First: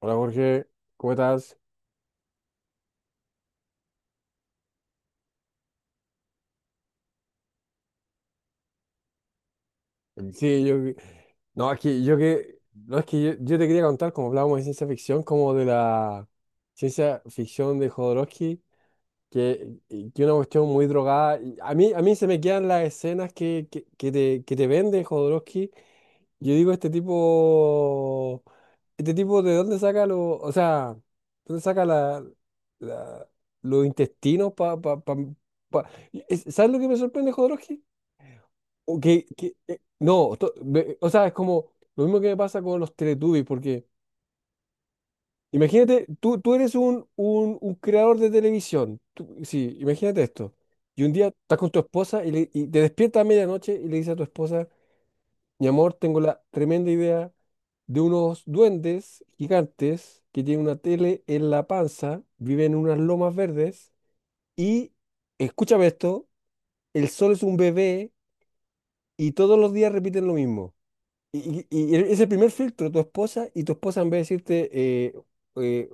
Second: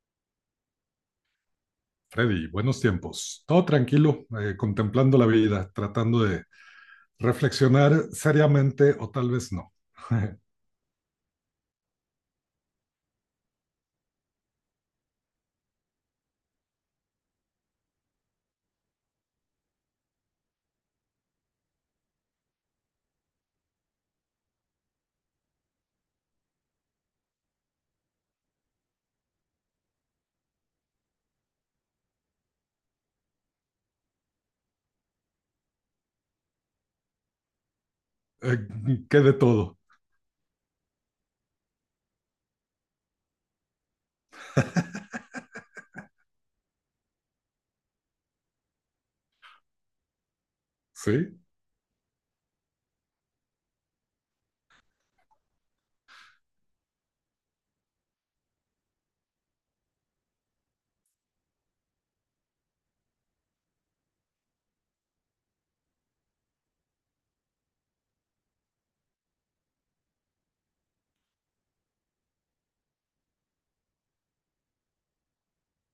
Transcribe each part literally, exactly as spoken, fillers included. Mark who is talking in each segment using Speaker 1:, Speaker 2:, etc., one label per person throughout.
Speaker 1: Hola Jorge, ¿cómo estás?
Speaker 2: Freddy, buenos tiempos. Todo tranquilo, eh, contemplando la vida, tratando de reflexionar seriamente o tal vez no.
Speaker 1: Eh, Sí, yo... No, aquí yo que... No, es que yo, yo te quería contar, como hablábamos de ciencia ficción, como de la ciencia ficción de Jodorowsky, que es una cuestión muy drogada. y A mí, a mí se me quedan las escenas que, que, que te, que te vende Jodorowsky. Yo digo, este tipo... Este tipo, ¿de dónde saca lo... O sea, ¿dónde saca la, la- los intestinos para... Pa, pa, pa- pa- ¿Sabes lo que me sorprende, Jodorowsky?
Speaker 2: Eh,
Speaker 1: O
Speaker 2: ¿Qué
Speaker 1: que,
Speaker 2: de
Speaker 1: que-
Speaker 2: todo?
Speaker 1: eh, no, to- ve- O sea, es como lo mismo que me pasa con los Teletubbies, porque imagínate, tú, tú eres un, un, un creador de televisión, tú- sí, imagínate esto, y un día
Speaker 2: ¿Sí?
Speaker 1: estás con tu esposa y, le- y te despiertas a medianoche y le dices a tu esposa, mi amor, tengo la tremenda idea de unos duendes gigantes que tienen una tele en la panza, viven en unas lomas verdes y, escúchame esto, el sol es un bebé y todos los días repiten lo mismo. Y, y- y es el primer filtro, tu esposa, y tu esposa en vez de decirte, eh, eh,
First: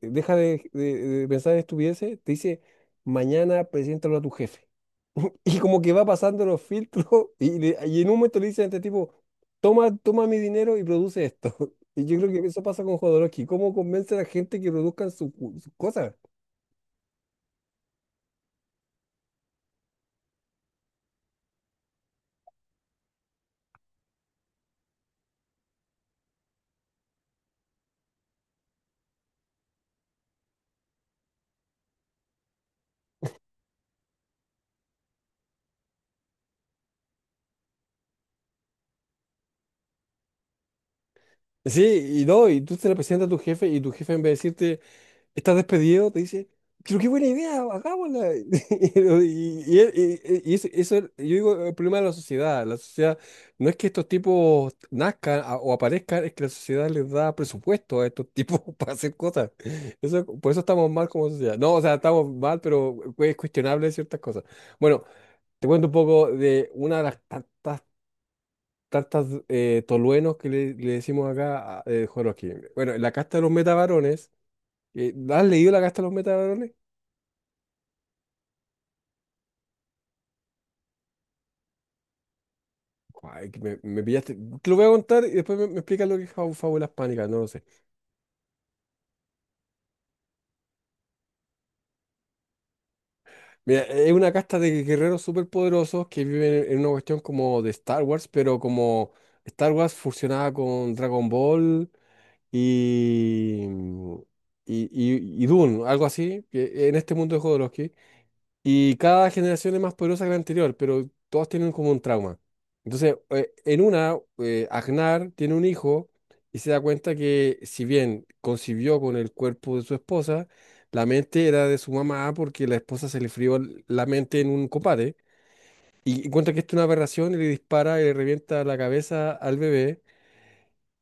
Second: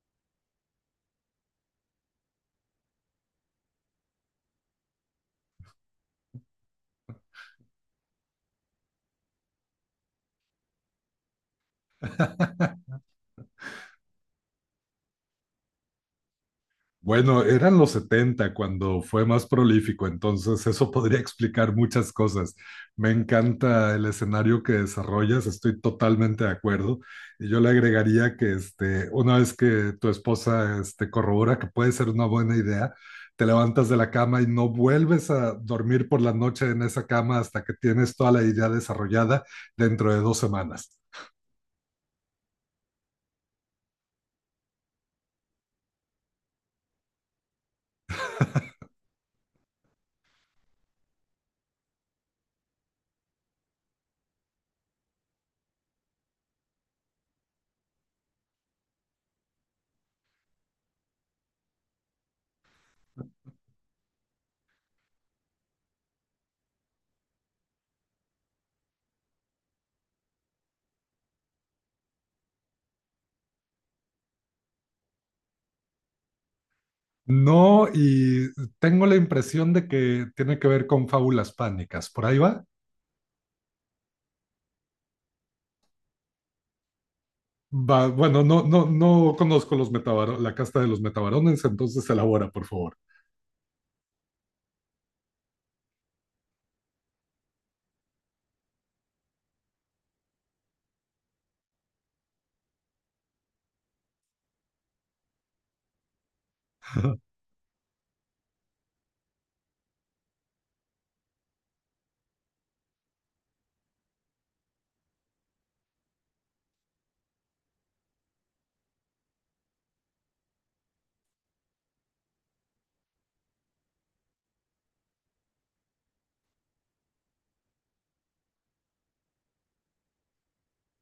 Speaker 1: deja de, de- de pensar en estupideces, te dice, mañana preséntalo a tu jefe. Y como que va pasando los filtros, y, le- y en un momento le dicen a este tipo, toma, toma mi dinero y produce esto. Y yo creo que eso pasa con Jodorowsky. ¿Cómo convence a la gente que produzcan su- sus cosas?
Speaker 2: Bueno, eran los setenta cuando fue más prolífico, entonces eso podría explicar muchas cosas. Me encanta el escenario que desarrollas, estoy totalmente de acuerdo. Y yo le agregaría que este, una vez que tu esposa este, corrobora que puede ser una buena idea, te levantas de la cama y no vuelves a dormir por la noche en esa cama hasta que tienes toda la idea desarrollada dentro de dos semanas.
Speaker 1: Sí, y no, y tú te la presentas a tu jefe y tu jefe en vez de decirte, estás despedido, te dice, pero qué buena idea, hagámosla. Y, y- y- y eso, eso es, yo digo, el problema de la sociedad. La sociedad no es que estos tipos nazcan a- o aparezcan, es que la sociedad les da presupuesto a estos tipos para hacer cosas. Eso, por eso estamos mal como sociedad. No, o sea, estamos mal, pero eh, es cuestionable ciertas cosas. Bueno, te cuento un poco de una de las tantas Tartas eh, toluenos que le, le decimos acá a eh, Joroquín. Bueno, la casta de los metavarones, eh, ¿has leído la casta de los metavarones?
Speaker 2: No, y tengo la impresión de que tiene que ver con fábulas pánicas. ¿Por ahí va?
Speaker 1: Ay, que me, me pillaste. Te lo voy a contar y después me, me explicas lo que es fábu- fábulas pánicas, no lo sé.
Speaker 2: Va, bueno, no, no, no conozco los metabaro- la casta de los metabarones, entonces elabora, por favor.
Speaker 1: Mira, es una casta de guerreros superpoderosos que viven en, en una cuestión como de Star Wars, pero como Star Wars fusionada con Dragon Ball y, y, y, y Dune, algo así, que en este mundo de Jodorowsky. Y cada generación es más poderosa que la anterior, pero todas tienen como un trauma. Entonces, eh, en una, eh, Agnar tiene un hijo y se da cuenta que si bien concibió con el cuerpo de su esposa, la mente era de su mamá porque la esposa se le frió l- la mente en un combate. Y encuentra que esto es una aberración y le dispara y le revienta la cabeza al bebé.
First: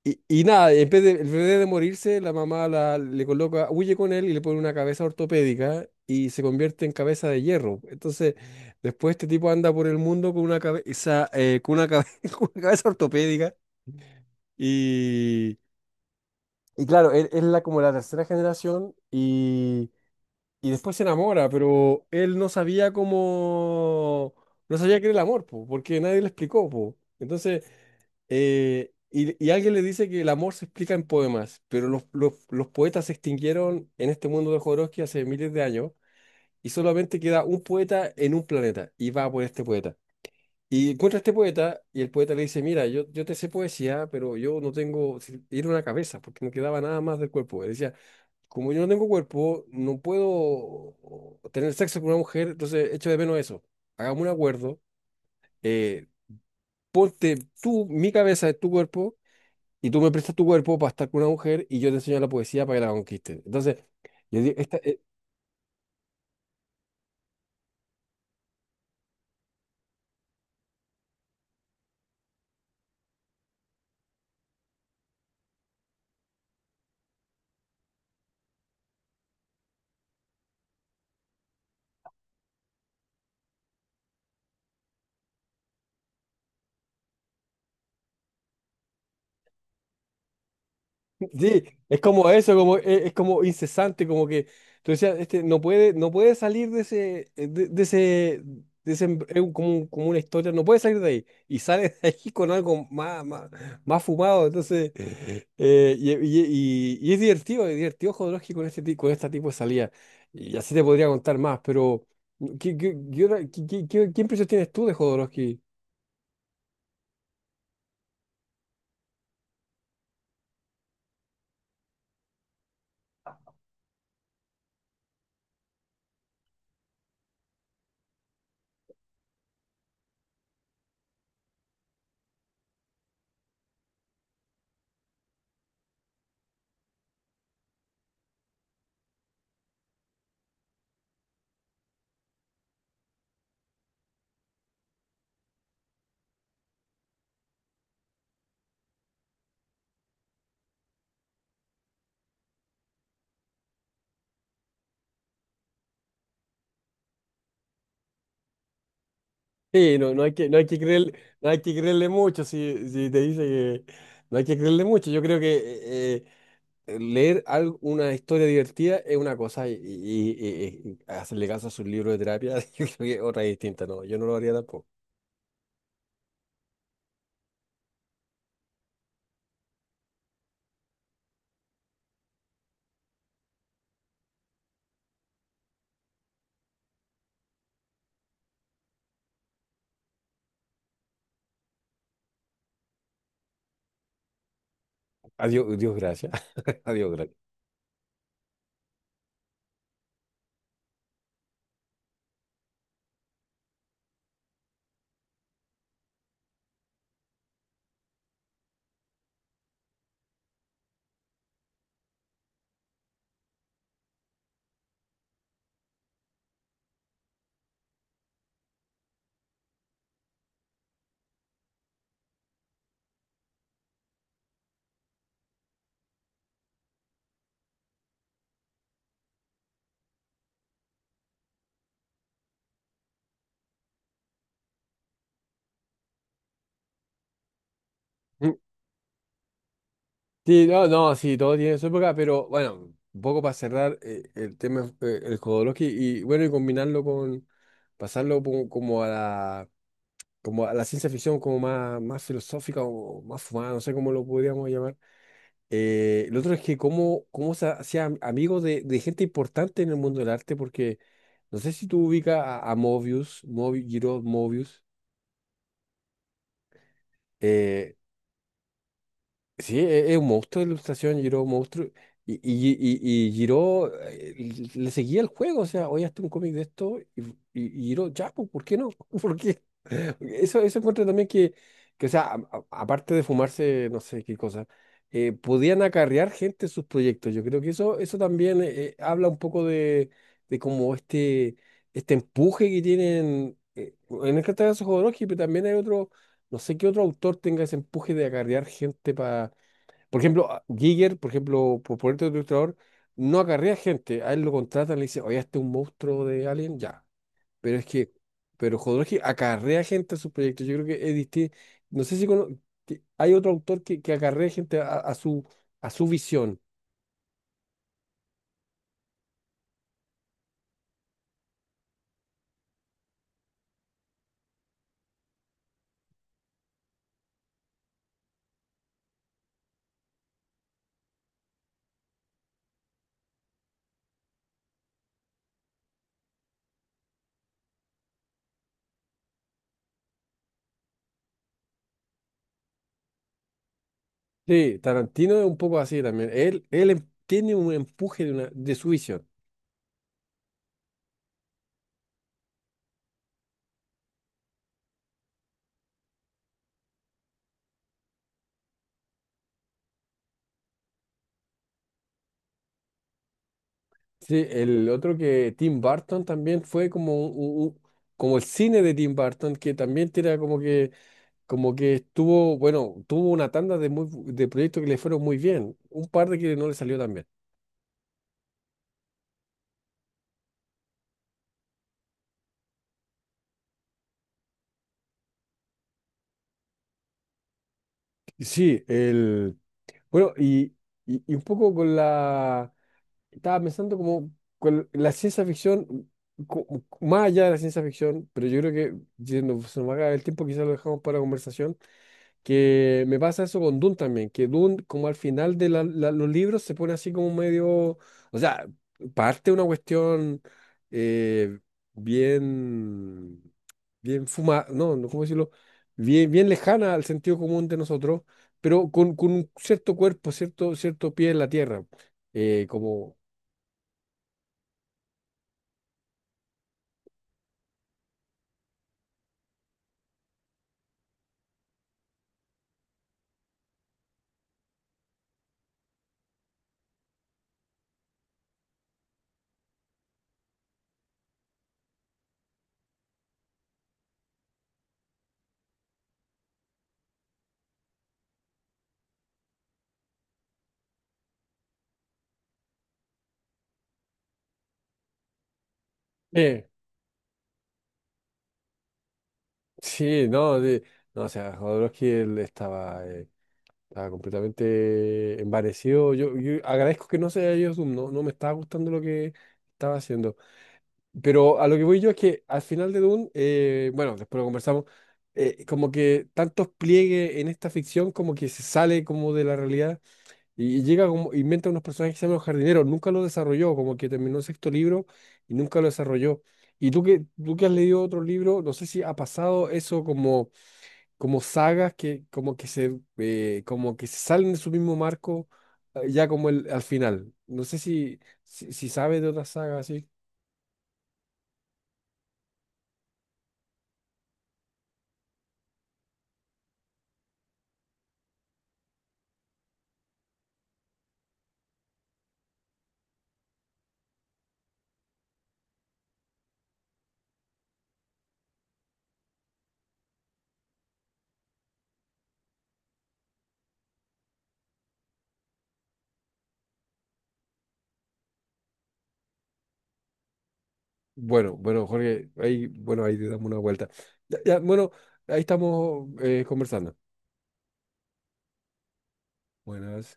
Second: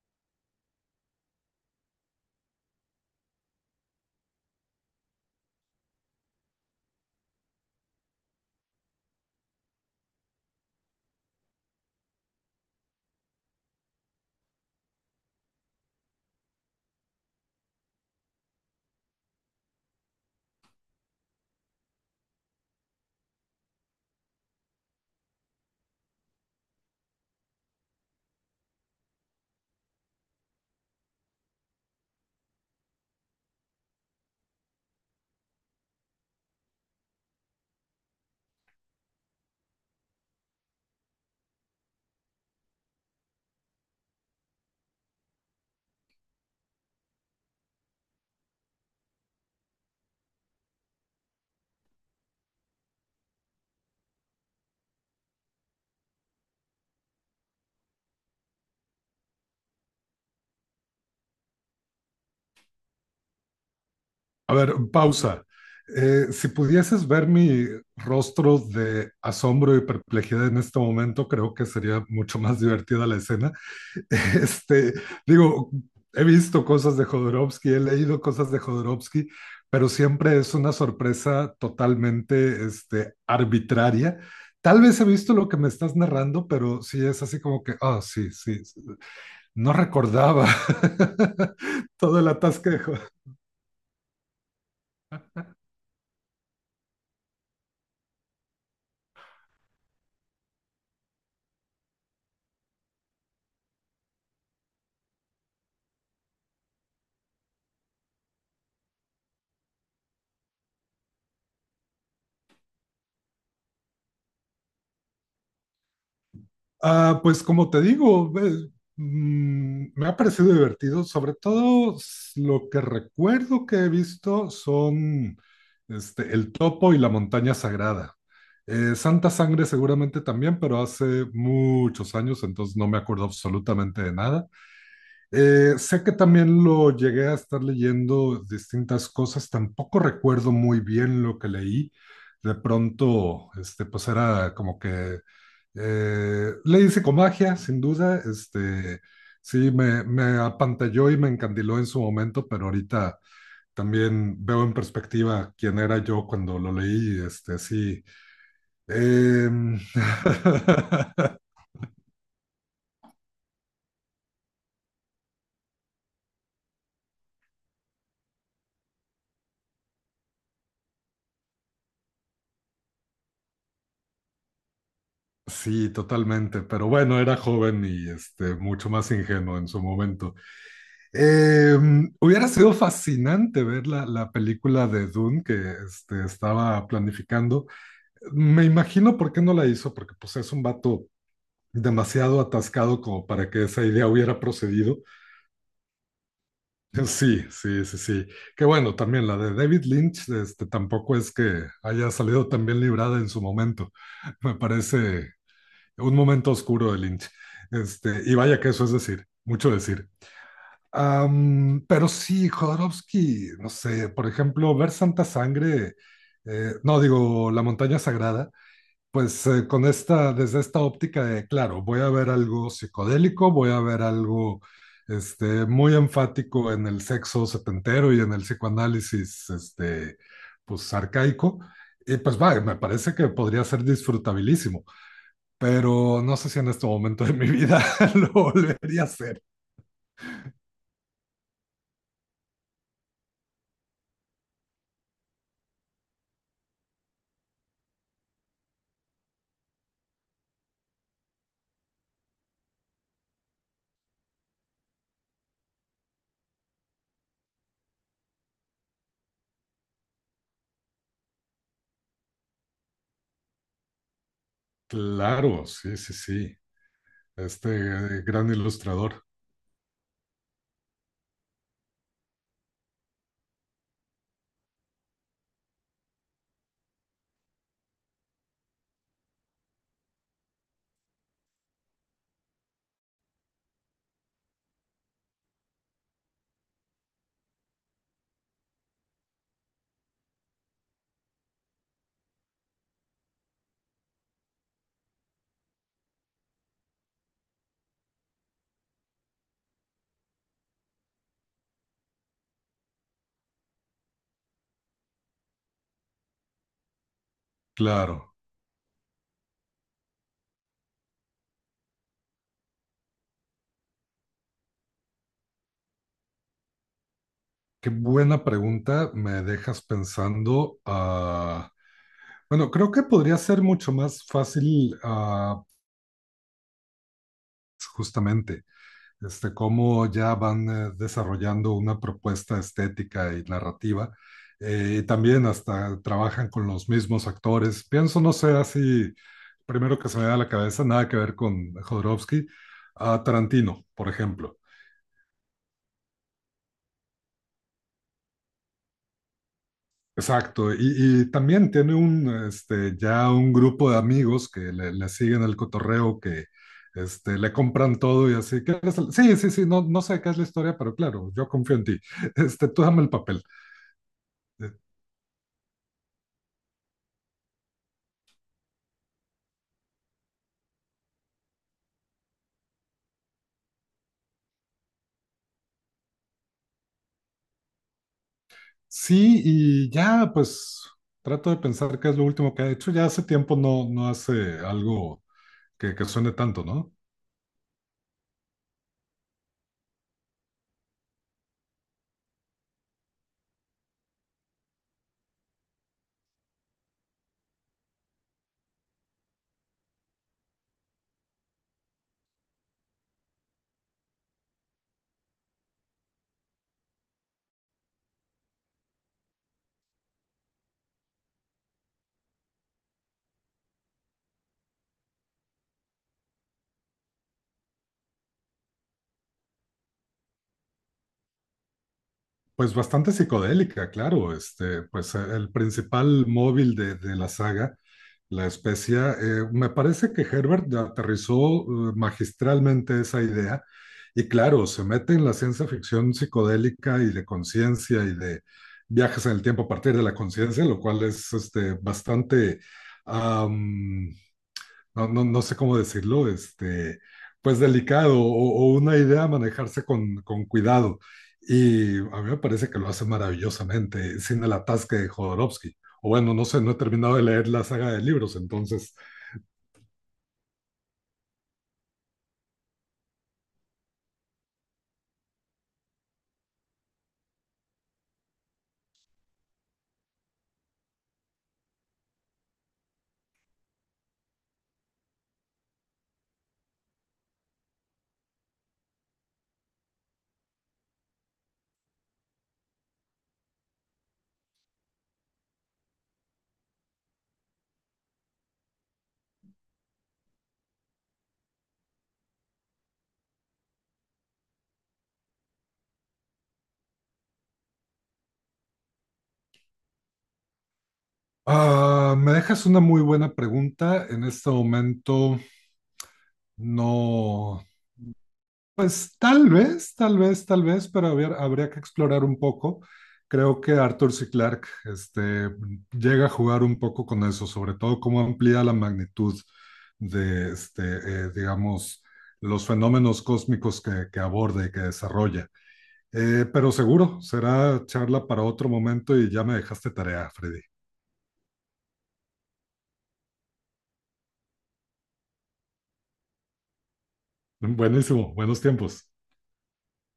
Speaker 1: Y, y nada, en vez de, en vez de morirse, la mamá la, le coloca, huye con él y le pone una cabeza ortopédica y se convierte en cabeza de hierro. Entonces, después este tipo anda por el mundo con una cabeza, eh, con una cabe- con una cabeza ortopédica. Y, y claro, él es la, como la tercera generación y, y después se enamora, pero él no sabía cómo, no sabía qué era el amor, po, porque nadie le explicó, po. Entonces, eh, y, y alguien le dice que el amor se explica en poemas, pero los, los- los poetas se extinguieron en este mundo de Jodorowsky hace miles de años y solamente queda un poeta en un planeta y va por este poeta. Y encuentra a este poeta y el poeta le dice, mira, yo, yo te sé poesía, pero yo no tengo, si- era una cabeza, porque no quedaba nada más del cuerpo. Él decía, como yo no tengo cuerpo, no puedo tener sexo con una mujer, entonces echo de menos eso. Hagamos un acuerdo, eh, ponte tú mi cabeza en tu cuerpo y tú me prestas tu cuerpo para estar con una mujer y yo te enseño la poesía para que la conquistes. Entonces, yo
Speaker 2: A
Speaker 1: digo,
Speaker 2: ver,
Speaker 1: esta- eh,
Speaker 2: pausa. Eh, si pudieses ver mi rostro de asombro y perplejidad en este momento, creo que sería mucho más divertida la escena. Este, digo, he visto cosas de Jodorowsky, he leído cosas de Jodorowsky, pero siempre es una sorpresa totalmente este, arbitraria. Tal vez he visto lo que me estás narrando, pero sí es así como que, ah, oh, sí, sí, sí, no recordaba
Speaker 1: sí, es
Speaker 2: todo el
Speaker 1: como eso, como,
Speaker 2: atasquejo.
Speaker 1: eh, es, como incesante, como que tú decías, este no puede, no puede salir de ese, eh, de, de ese, de ese em- es un- como, un- como una historia, no puede salir de ahí. Y sale de ahí con algo más, más, más fumado. Entonces, eh, y, y- y- y es divertido, es divertido Jodorowsky con este, ti- con este tipo de salida. Y así te podría contar más, pero ¿qué, qué, qué, otra- qué- qué- qué- qué impresión tienes tú de Jodorowsky?
Speaker 2: Ah, pues como te digo, ve- mm, me ha parecido divertido. Sobre todo s- lo que recuerdo que he visto son este, el topo y la montaña sagrada. Eh, Santa Sangre seguramente también, pero hace muchos años, entonces no me acuerdo absolutamente de nada. Eh, sé que también lo llegué a estar leyendo distintas cosas, tampoco recuerdo muy bien lo que leí. De pronto, este, pues era como que eh, leí psicomagia, sin duda. Este, sí, me, me apantalló y me encandiló en su momento, pero ahorita también veo en perspectiva quién era yo cuando lo leí. Este, sí. Em,
Speaker 1: Sí, no, no hay que, no hay que creer, no hay que creerle mucho si, si te dice que no hay que creerle mucho. Yo creo que eh, eh, leer algo, una historia divertida es una cosa y, y- y- y hacerle caso a sus libros de terapia yo creo que es otra distinta. No, yo no lo haría tampoco.
Speaker 2: Sí, totalmente, pero bueno, era joven y este, mucho más ingenuo en su momento. Eh, hubiera sido fascinante ver la, la película de Dune que este, estaba planificando. Me imagino por qué no la hizo, porque pues es un vato demasiado atascado como para que esa idea hubiera procedido.
Speaker 1: Adiós, Dios gracias. Adiós gracias.
Speaker 2: Sí, sí, sí, sí. Que bueno, también la de David Lynch, este, tampoco es que haya salido tan bien librada en su momento. Me parece un momento oscuro de Lynch. Este, y vaya que eso es decir, mucho decir. Am, pero sí, Jodorowsky, no sé, por ejemplo, ver Santa Sangre, eh, no digo La Montaña Sagrada, pues eh, con esta, desde esta óptica de, claro, voy a ver algo psicodélico, voy a ver algo este, muy enfático en el sexo setentero y en el psicoanálisis, este, pues arcaico, y pues va, me parece que podría ser disfrutabilísimo pero no sé si en este momento de mi vida lo
Speaker 1: Mm.
Speaker 2: volvería a hacer.
Speaker 1: Sí, no, no, sí, todo tiene su época, pero bueno, un poco para cerrar eh, el tema, eh, el Jodorowsky y bueno, y combinarlo con, pasarlo como, como a la... como a la ciencia ficción como más, más filosófica o más fumada, no sé cómo lo podríamos llamar. Eh, lo otro es que cómo, cómo se hacía am- amigo de, de gente importante en el mundo del arte, porque no sé si tú ubicas a, a Mobius, Mobi- Giro Mobius,
Speaker 2: Claro, sí, sí, sí. Este
Speaker 1: eh,
Speaker 2: eh, gran ilustrador.
Speaker 1: Sí, e- es un monstruo de ilustración, Giro, un monstruo. Y, y, y, y Giro eh, le seguía el juego, o sea, hoy hasta un cómic de esto y, y, y Giro, ya, pues, ¿por qué no? ¿Por qué? Eso, eso encuentro también que, que, o sea, a- a- aparte de fumarse, no sé qué cosa, eh, podían acarrear gente sus proyectos. Yo creo que eso, eso también eh, habla un poco de, de como este, este empuje que tienen, eh, en el caso de Jodorowsky, pero también hay otro, no sé qué otro autor tenga ese empuje de acarrear gente por ejemplo, a- Giger, por ejemplo, por ponerte otro ilustrador, no acarrea gente. A él lo contratan, le dicen, oye, este es un monstruo de Alien, ya. Pero es que,
Speaker 2: Claro,
Speaker 1: pero Jodorowsky acarrea gente a sus proyectos. Yo creo que es distinto. No sé si cono- que hay otro autor que, que acarrea gente a, a su, a su visión.
Speaker 2: qué buena pregunta me dejas pensando. Ah, bueno, creo que podría ser mucho más fácil, ah, justamente. este, cómo ya van eh, desarrollando una propuesta estética y narrativa. eh, y también hasta trabajan con los mismos actores. Pienso, no sé, así, primero que se me da a la cabeza, nada que ver con Jodorowsky, a Tarantino, por ejemplo.
Speaker 1: Sí, Tarantino es un poco así también. Él, él em- tiene un empuje de, una, de su visión.
Speaker 2: Exacto, y, y también tiene un, este, ya un grupo de amigos que le, le siguen el cotorreo, que este, le compran todo y así. "¿Qué es el-?" Sí, sí, sí, no, no sé qué es la historia, pero claro, yo confío en ti. Este, tú dame el papel.
Speaker 1: Sí,
Speaker 2: de-
Speaker 1: el otro que Tim Burton también fue como, un- un- un- como el cine de Tim Burton, que también tira como que como que estuvo, bueno, tuvo una tanda de, muy, bu- de proyectos que le fueron muy bien, un par de que no le salió tan bien.
Speaker 2: Sí, y ya pues trato de pensar qué es lo último que ha hecho. Ya hace tiempo no, no hace algo que, que suene tanto, ¿no?
Speaker 1: Y sí, el, bueno, y, y, y un poco con la, estaba pensando como con la ciencia ficción, co- más allá de la ciencia ficción, pero yo creo que, yendo, se nos va a acabar el tiempo, quizás lo dejamos para conversación. Que me pasa eso con Dune también, que Dune como al final de la- la- los libros se pone así como medio, o sea, parte una cuestión eh, bien, bien fuma, no, no, ¿cómo decirlo? Bien, bien lejana al sentido común de nosotros, pero con, con un cierto cuerpo, cierto, cierto pie en la tierra. eh,
Speaker 2: Pues bastante
Speaker 1: como,
Speaker 2: psicodélica, claro. Este, pues eh, el principal móvil de, de la saga, la especia. Eh, me parece que Herbert aterrizó eh, magistralmente esa idea y claro, se mete en la ciencia ficción psicodélica y de conciencia y de viajes en el tiempo a partir de la conciencia, lo cual es este, bastante um, no, no, no sé cómo decirlo, este, pues delicado o, o una idea a manejarse con, con cuidado. Y a mí me parece que lo hace maravillosamente, sin el atasque de Jodorowsky. O bueno, no sé,
Speaker 1: eh,
Speaker 2: no he terminado de leer la saga de libros, entonces.
Speaker 1: sí, no, de- no, o sea, Jodorowsky él estaba eh, estaba completamente envanecido. Yo, yo agradezco que no sea yo ido Doom, no, no me estaba gustando lo que estaba haciendo. Pero a lo que voy yo es que al final de Doom, eh, bueno, después lo conversamos, eh, como que tantos pliegues en esta ficción como que se sale como de la realidad y, y llega como, inventa unos personajes que se llaman los jardineros, nunca lo desarrolló, como que terminó el sexto libro y nunca lo desarrolló. Y tú que, tú que has leído otro libro, no sé si ha pasado eso como como sagas que como que se eh, como que se salen de su mismo marco eh, ya como el al final. No sé si si, si sabes de otra saga así.
Speaker 2: Ah, me dejas una muy buena pregunta. En este momento no. Pues tal vez, tal vez, tal vez, pero habría, habría que explorar un poco. Creo que Arthur C. Clarke este, llega a jugar un poco con eso, sobre todo cómo amplía la magnitud de, este, eh, digamos, los fenómenos cósmicos que, que aborda y que desarrolla. Eh, pero seguro, será charla para otro momento y ya me dejaste tarea, Freddy.
Speaker 1: Bueno, bueno, Jorge, ahí bueno, ahí te damos una vuelta. Ya, ya, bueno, ahí estamos eh, conversando.
Speaker 2: Buenísimo, buenos tiempos.
Speaker 1: Buenas.